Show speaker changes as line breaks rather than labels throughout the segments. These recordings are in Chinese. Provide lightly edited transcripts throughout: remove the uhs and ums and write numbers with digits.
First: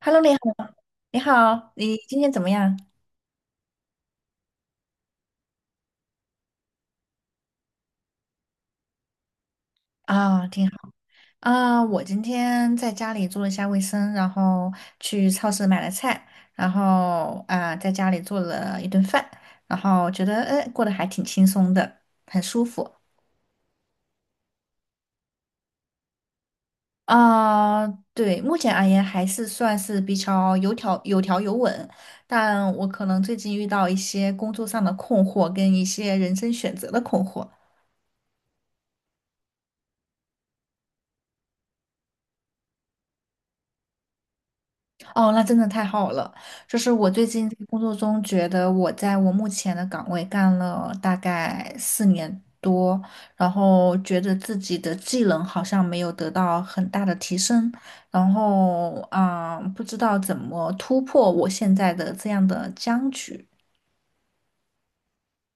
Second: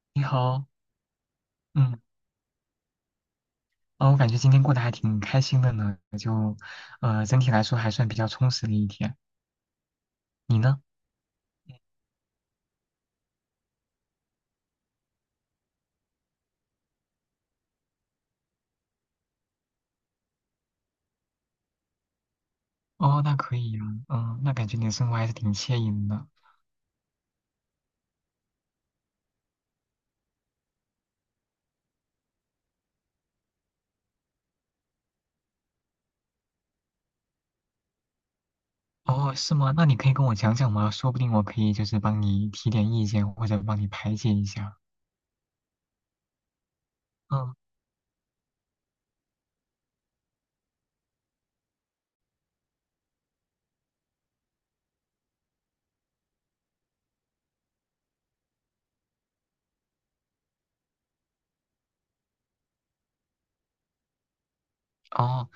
Hello，
你
你好，
好。
你好，你
嗯，
今天怎么样？
哦，我感觉今天过得还挺开心的呢，整体来说还算比较充实的一天。
啊、
你
挺
呢？
好。啊、我今天在家里做了一下卫生，然后去超市买了菜，然后啊、在家里做了一顿饭，然后觉得哎，过得还挺轻松的，很舒服。
哦，那可以呀。那感觉你的生活还是挺惬意的。
啊、对，目前而言还是算是比较有条有稳，但我可能最近遇到一些工作上的困惑，跟一些人生选择的困惑。
哦，是吗？那你可以跟我讲讲吗？说不定我可以帮你提点意见，或者帮你排解一下。
哦，那真的太好了！就是我最近
嗯。
在工作中觉得我在我目前的岗位干了大概4年多，然后觉得自己的技能好像没有得到很大的提升，然后啊，不知道怎么突破我现在的这样的僵局。
哦，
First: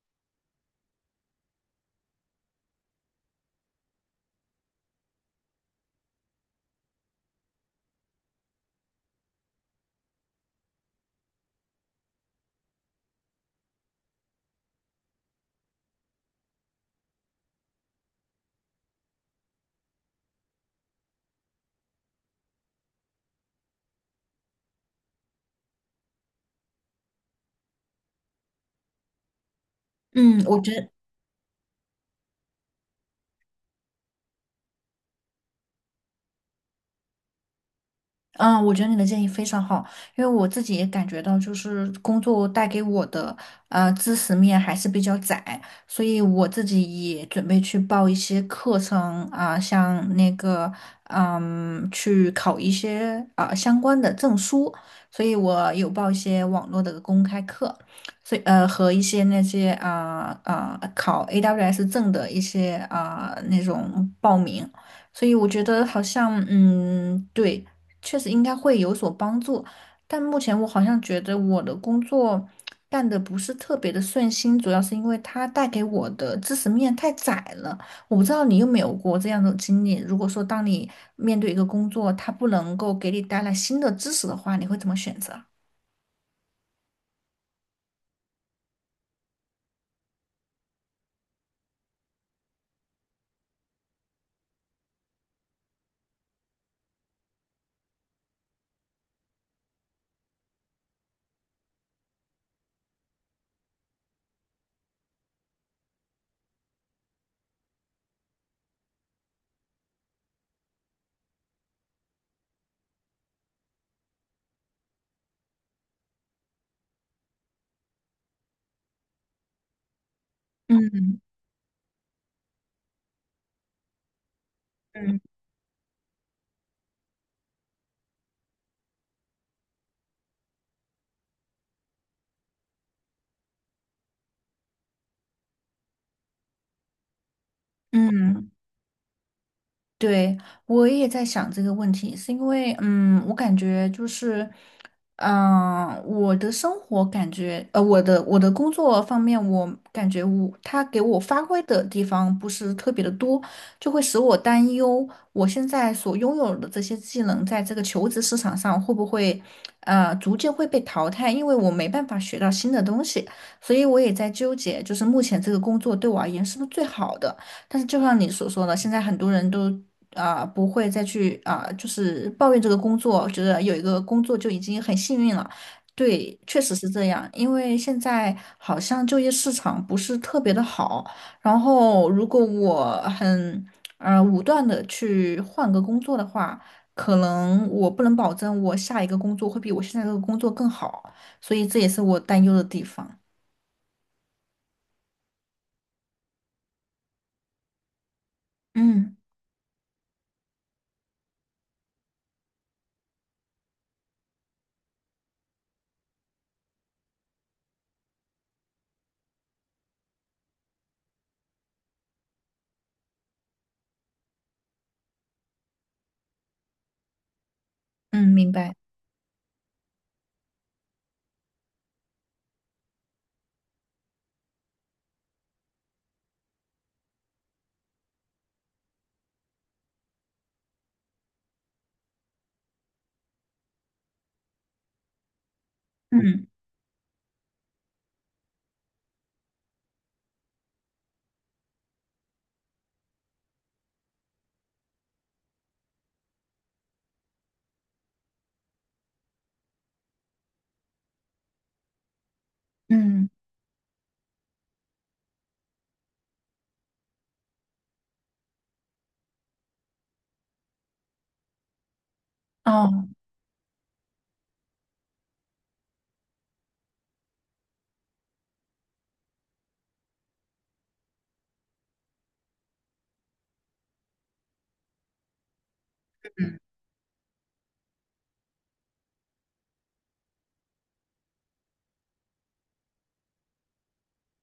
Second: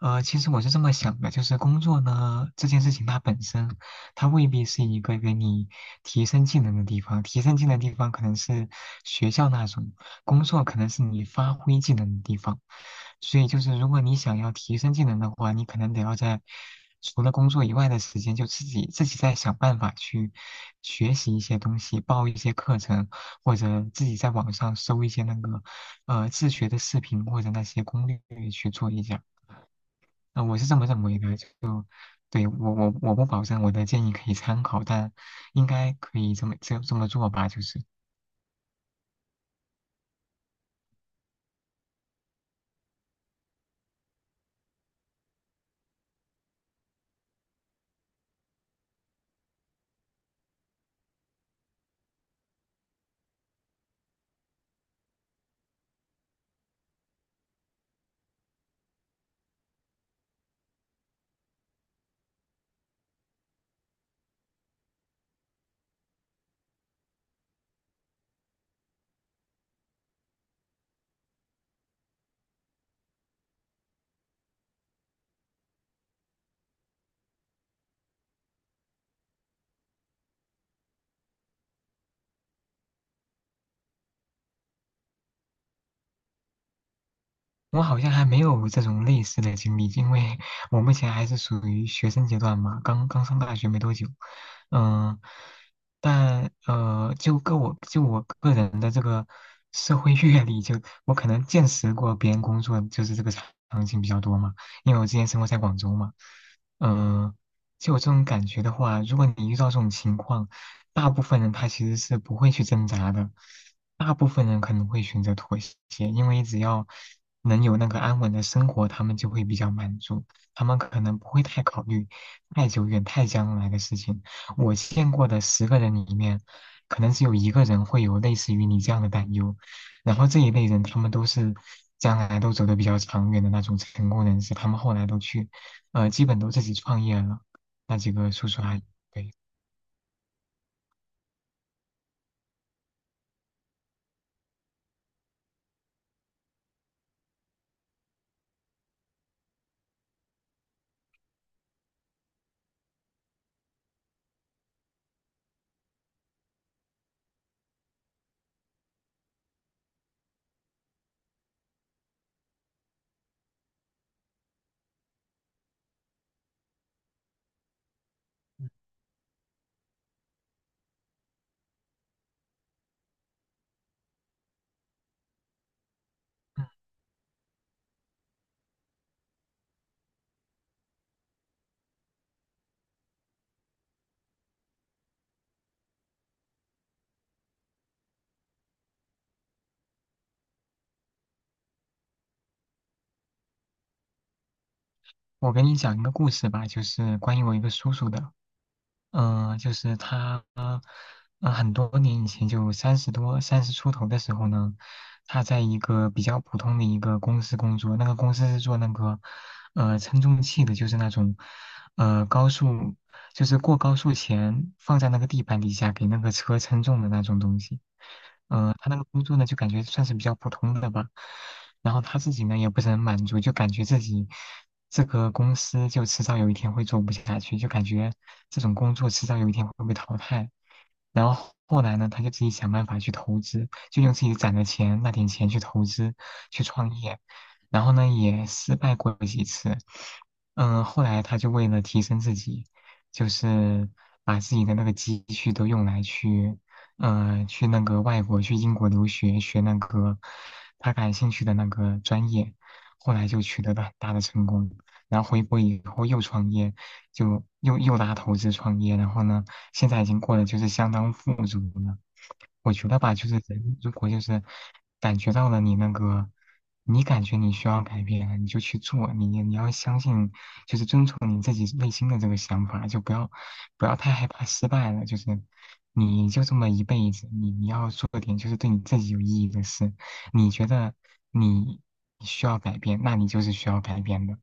其实我是这么想的，工作呢这件事情，它本身它未必是一个给你提升技能的地方，提升技能的地方可能是学校那种，工作可能是你发挥技能的地方。所以如果你想要提升技能的话，你可能得要在除了工作以外的时间，就自己再想办法去学习一些东西，报一些课程，或者自己在网上搜一些那个自学的视频或者那些攻略去做一下。
嗯，
我
我
是
觉
这么
得
认为的。对，我不保证我的建议可以参考，但应该可以这么做吧，就是。
嗯，我觉得你的建议非常好，因为我自己也感觉到，就是工作带给我的知识面还是比较窄，所以我自己也准备去报一些课程啊、像那个去考一些啊、相关的证书，所以我有报一些网络的公开课，所以和一些那些啊啊、考 AWS 证的一些啊、那种报名。所以我觉得好像，嗯，对，确实应该会有所帮助，但目前我好像觉得我的工作干得不是特别的顺心，主要是因为它带给我的知识面太窄了。我不知道你有没有过这样的经历，如果说当你面对一个工作，它不能够给你带来新的知识的话，你会怎么选择？
我好像还没有这种类似的经历，因为我目前还是属于学生阶段嘛，刚刚上大学没多久。嗯，但就个我就我个人的这个社会阅历，就我可能见识过别人工作就是这个场景比较多嘛，因为我之前生活在广州嘛。嗯、就有这种感觉的话，如果你遇到这种情况，大部分人他其实是不会去挣扎的，大部分人可能会选择妥协，因为只要能有那个安稳的生活，他们就会比较满足，他们
嗯
可能不会太考虑太久远、太将来的事情。我见
嗯
过的十个人里面，可能只有一个人会有类似于你这样的担忧，然后这一类人他们都是，将来都走得比较长远的那种成功人士。他们后来都去，基本都自己创业了，那几个叔
嗯，
叔阿姨，对。
对，我也在想这个问题，是因为，嗯，我感觉就是，我的生活感觉，我的工作方面，我感觉我他给我发挥的地方不是特别的多，就会使我担忧，我现在所拥有的这些技能，在这个求职市场上会不会，逐渐会被淘汰，因为我没办法学到新的东西，所以我也在纠结，就是目前这个工作对我而言是不是最好的。但是就像你所说的，现在很多人都啊、不会再去啊、就是抱怨这个工作，觉得有一个工作就已经很幸运了。对，确实是这样，因为现在好像就业市场不是特别的好，然后如果我很武断的去换个工作的话，可能我不能保证我下一个工作会比我现在这个工作更好，所以这也是我担忧的地方。
我给你讲一个故事吧，就是关于我一个叔叔的。
嗯
就是他，很多年以前，就三十多、三十出头的时候呢，他在一个比较普通的一个公司工作。那个公司是做那个称重器的，就是那种高速，就是过高速前放在那个地板底下给那个车称重的那种东西。
嗯，明白。
他那个工作呢，就感觉算是比较普通的吧。然后他自己呢，也不是很满足，就感觉自己，这个公司就迟早有一天会做不下去，就感觉这种工作迟早有一天会被淘汰。然后后来呢，他就自己想办法去投资，就用自己攒的钱那点钱去投资，
嗯
去创业。然后呢，也失败过几次。嗯，后来他就为了提升自己，就是把自己的那个积蓄都用来去，去那个外国，去英国留学，学那个他感兴趣的那个专业。后来
嗯
就取得了很大的成功。然后回国以后又创业，就又拉投资创业，然后呢，现在已经过得就是相当富足了。我觉得
哦。
吧，就是人如果就是感觉到了你那个，你感觉你需要改变，你就去做。你要相信，就是遵从你自己内心的这个想法，就不要太害怕失败了。就是你就这
嗯
么一辈子，你要做点就是对你自己有意义的事，你觉得你需要改变，那你就是需要改变的。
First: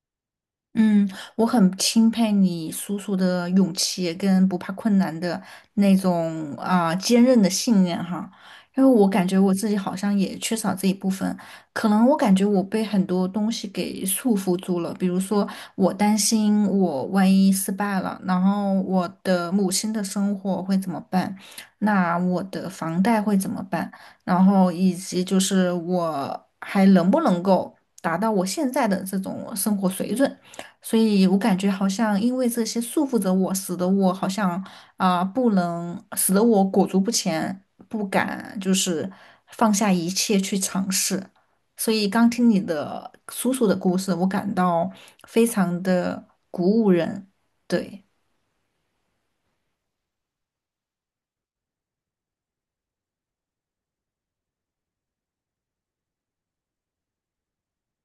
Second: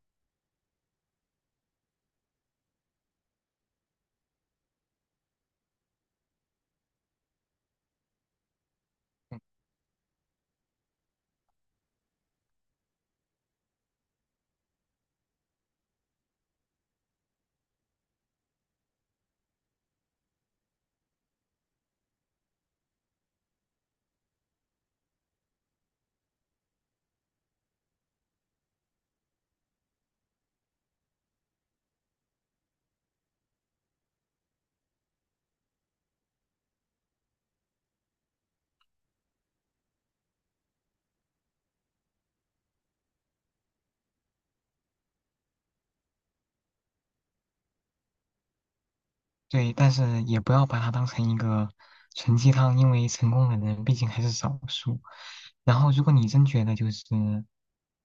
嗯，我很钦佩你叔叔的勇气跟不怕困难的那种啊、坚韧的信念哈，因为我感觉我自己好像也缺少这一部分，可能我感觉我被很多东西给束缚住了，比如说我担心我万一失败了，然后我的母亲的生活会怎么办，那我的房贷会怎么办，然后以及就是我还能不能够达到我现在的这种生活水准。所以我感觉好像因为这些束缚着我，使得我好像啊、不能，使得我裹足不前，不敢就是放下一切去尝试。所以刚听你的叔叔的故事，我感到非常的鼓舞人。对，
对，但是也不要把它当成一个纯鸡汤，因为成功的人毕竟还是少数。然后，如果你真觉得就是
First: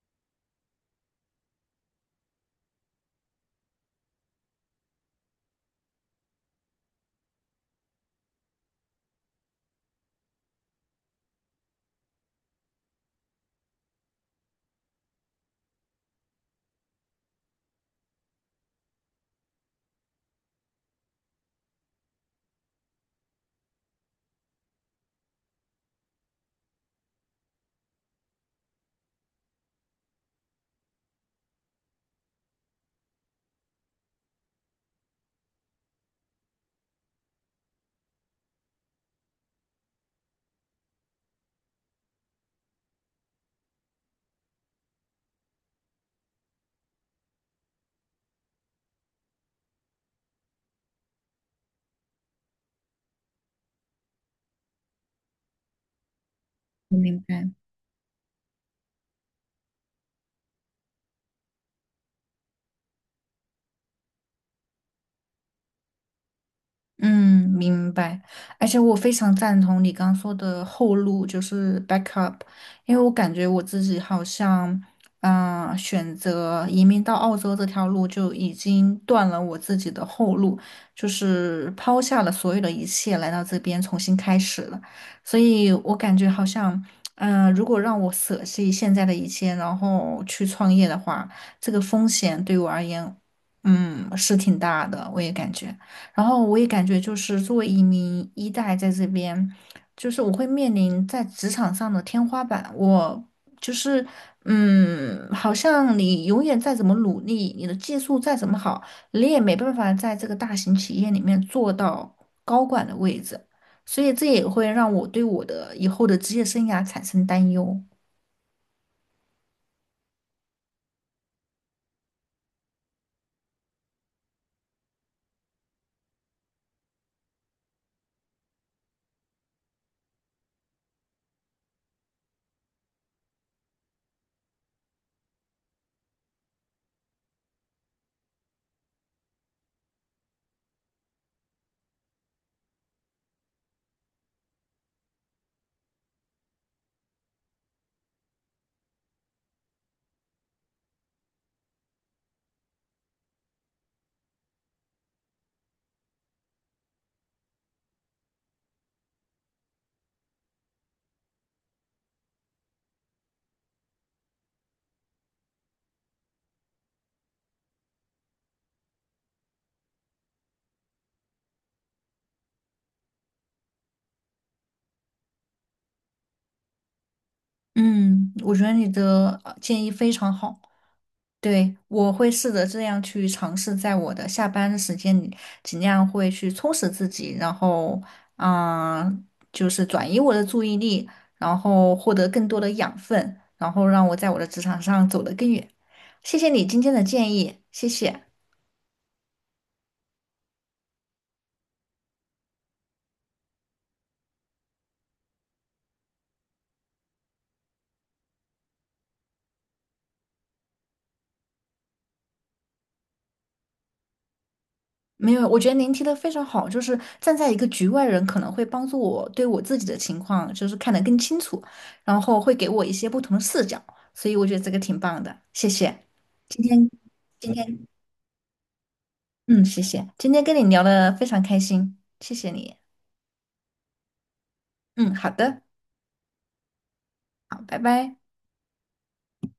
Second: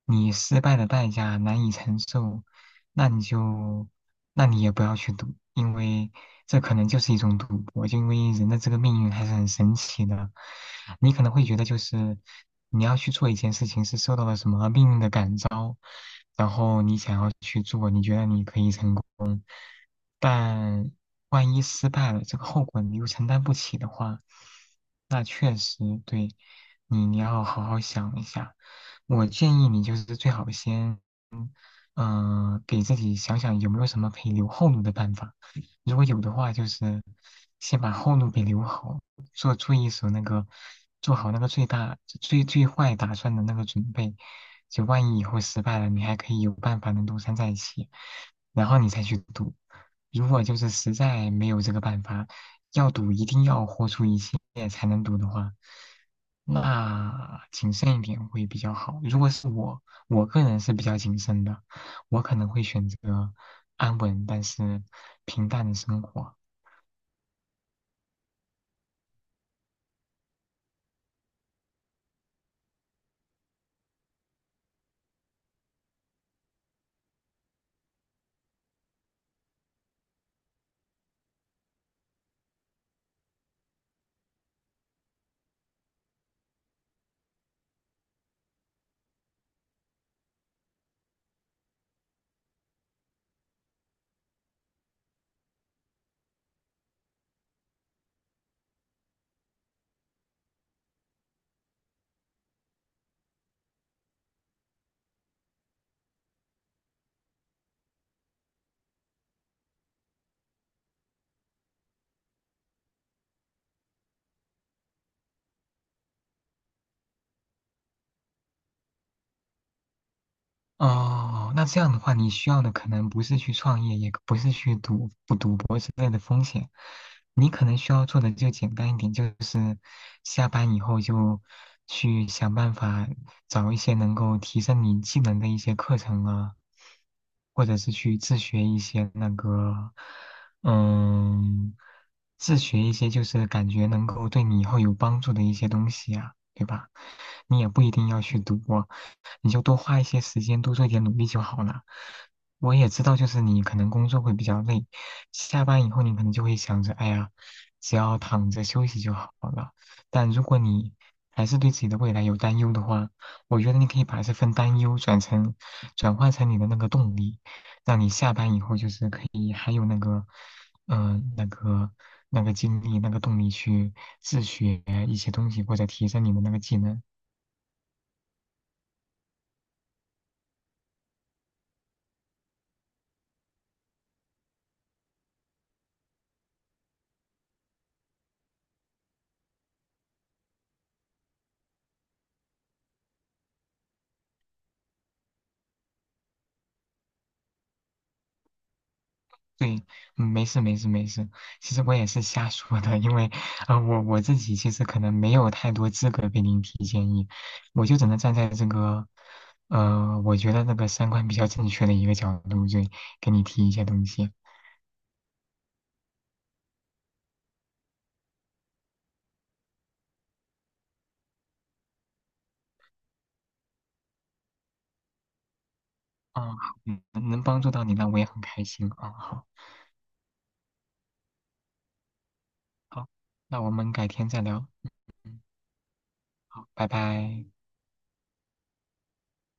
你失败的代价难以承受，那你就，那你也不要去赌，因为这可能就是一种赌博。就因为人的这个命运还是很神奇的，你可能会觉得就是你要去做一件事情是受到了什么命运的感召，然后你想要去做，你觉得你可以成功。但万一失败了，这个后果你又承担不起的话，那确实对你，你要好好想一下。我建议你就是最好先给自己想想有没有什么可以留后路的办法。如果有的话，就是先把后路给留好，做一手那个，做好那个最大最最坏打算的那个准备。就万一以后失败了，你还可以有办法能东山再起，然后你再去赌。如果就是实在没有这个办法，要赌一定要豁出一切才能赌的话，
我明
那
白。
谨慎一点会比较好。如果是我，我个人是比较谨慎的，我可能会选择安稳但是平淡的生活。
嗯，明白。而且我非常赞同你刚说的后路，就是 backup，因为我感觉我自己好像，选择移民到澳洲这条路就已经断了我自己的后路，就是抛下了所有的一切来到这边重新开始了。所以我感觉好像，如果让我舍弃现在的一切，然后去创业的话，这个风险对我而言，嗯，是挺大的，我也感觉。然后我也感觉就是作为一名一代在这边，就是我会面临在职场上的天花板。我就是嗯，好像你永远再怎么努力，你的技术再怎么好，你也没办法在这个大型企业里面做到高管的位置。所以这也会让我对我的以后的职业生涯产生担忧。
哦，那这样的话，你需要的可能不是去创业，也不是去赌不赌博之类的风险。你可能需要做的就简单一点，就是下班以后就去想办法找一些能够提升你技能的一些课程啊，或者是去自学一些那个，嗯，自学一些就是感觉能够对你以后有帮助的一些东西啊，对吧？你也不一定要去读啊，你就多花一些时间，多做一点努力就好了。我也知道，就是你可能工作会比较累，下班以后你可能就会想着，哎呀，只要躺着休息就好了。但如果你还是对自己的未来有担忧的话，我觉得你可以把这份担忧转成，转化成你的那个动力，让你下班以后就是可以还有嗯，那个那个精力、那个动力去自学一些东西，或者提升你的那个技能。
嗯，我觉得你的建议非常好。对，我会试着这样去尝试，在我的下班的时间里，尽量会去充实自己，然后，嗯，就是转移我的注意力，然后获得更多的养分，然后让我在我的职场上走得更远。谢谢你今天的建议，谢谢。
对，没事没事没事。其实我也是瞎说的，因为我我自己其实可能没有太多资格给您提建议，我就只能站在这个，我觉得那个三观比较正确的一个角度，就给你提一些东西。
没有，我觉得您提的非常好，就是站在一个局外人，可能会帮助我对我自己的情况就是看得更清楚，然后会给我一些不同的视角，所以我觉得这个挺棒的，谢谢。
好，
今天
能
今
帮助到
天。
你，那我也很开心啊。好，
嗯，谢谢，今天跟你聊的非常开心，谢谢你。
好，那我们改天再聊。
嗯，好
嗯，
的，
好，拜拜。
好，拜拜。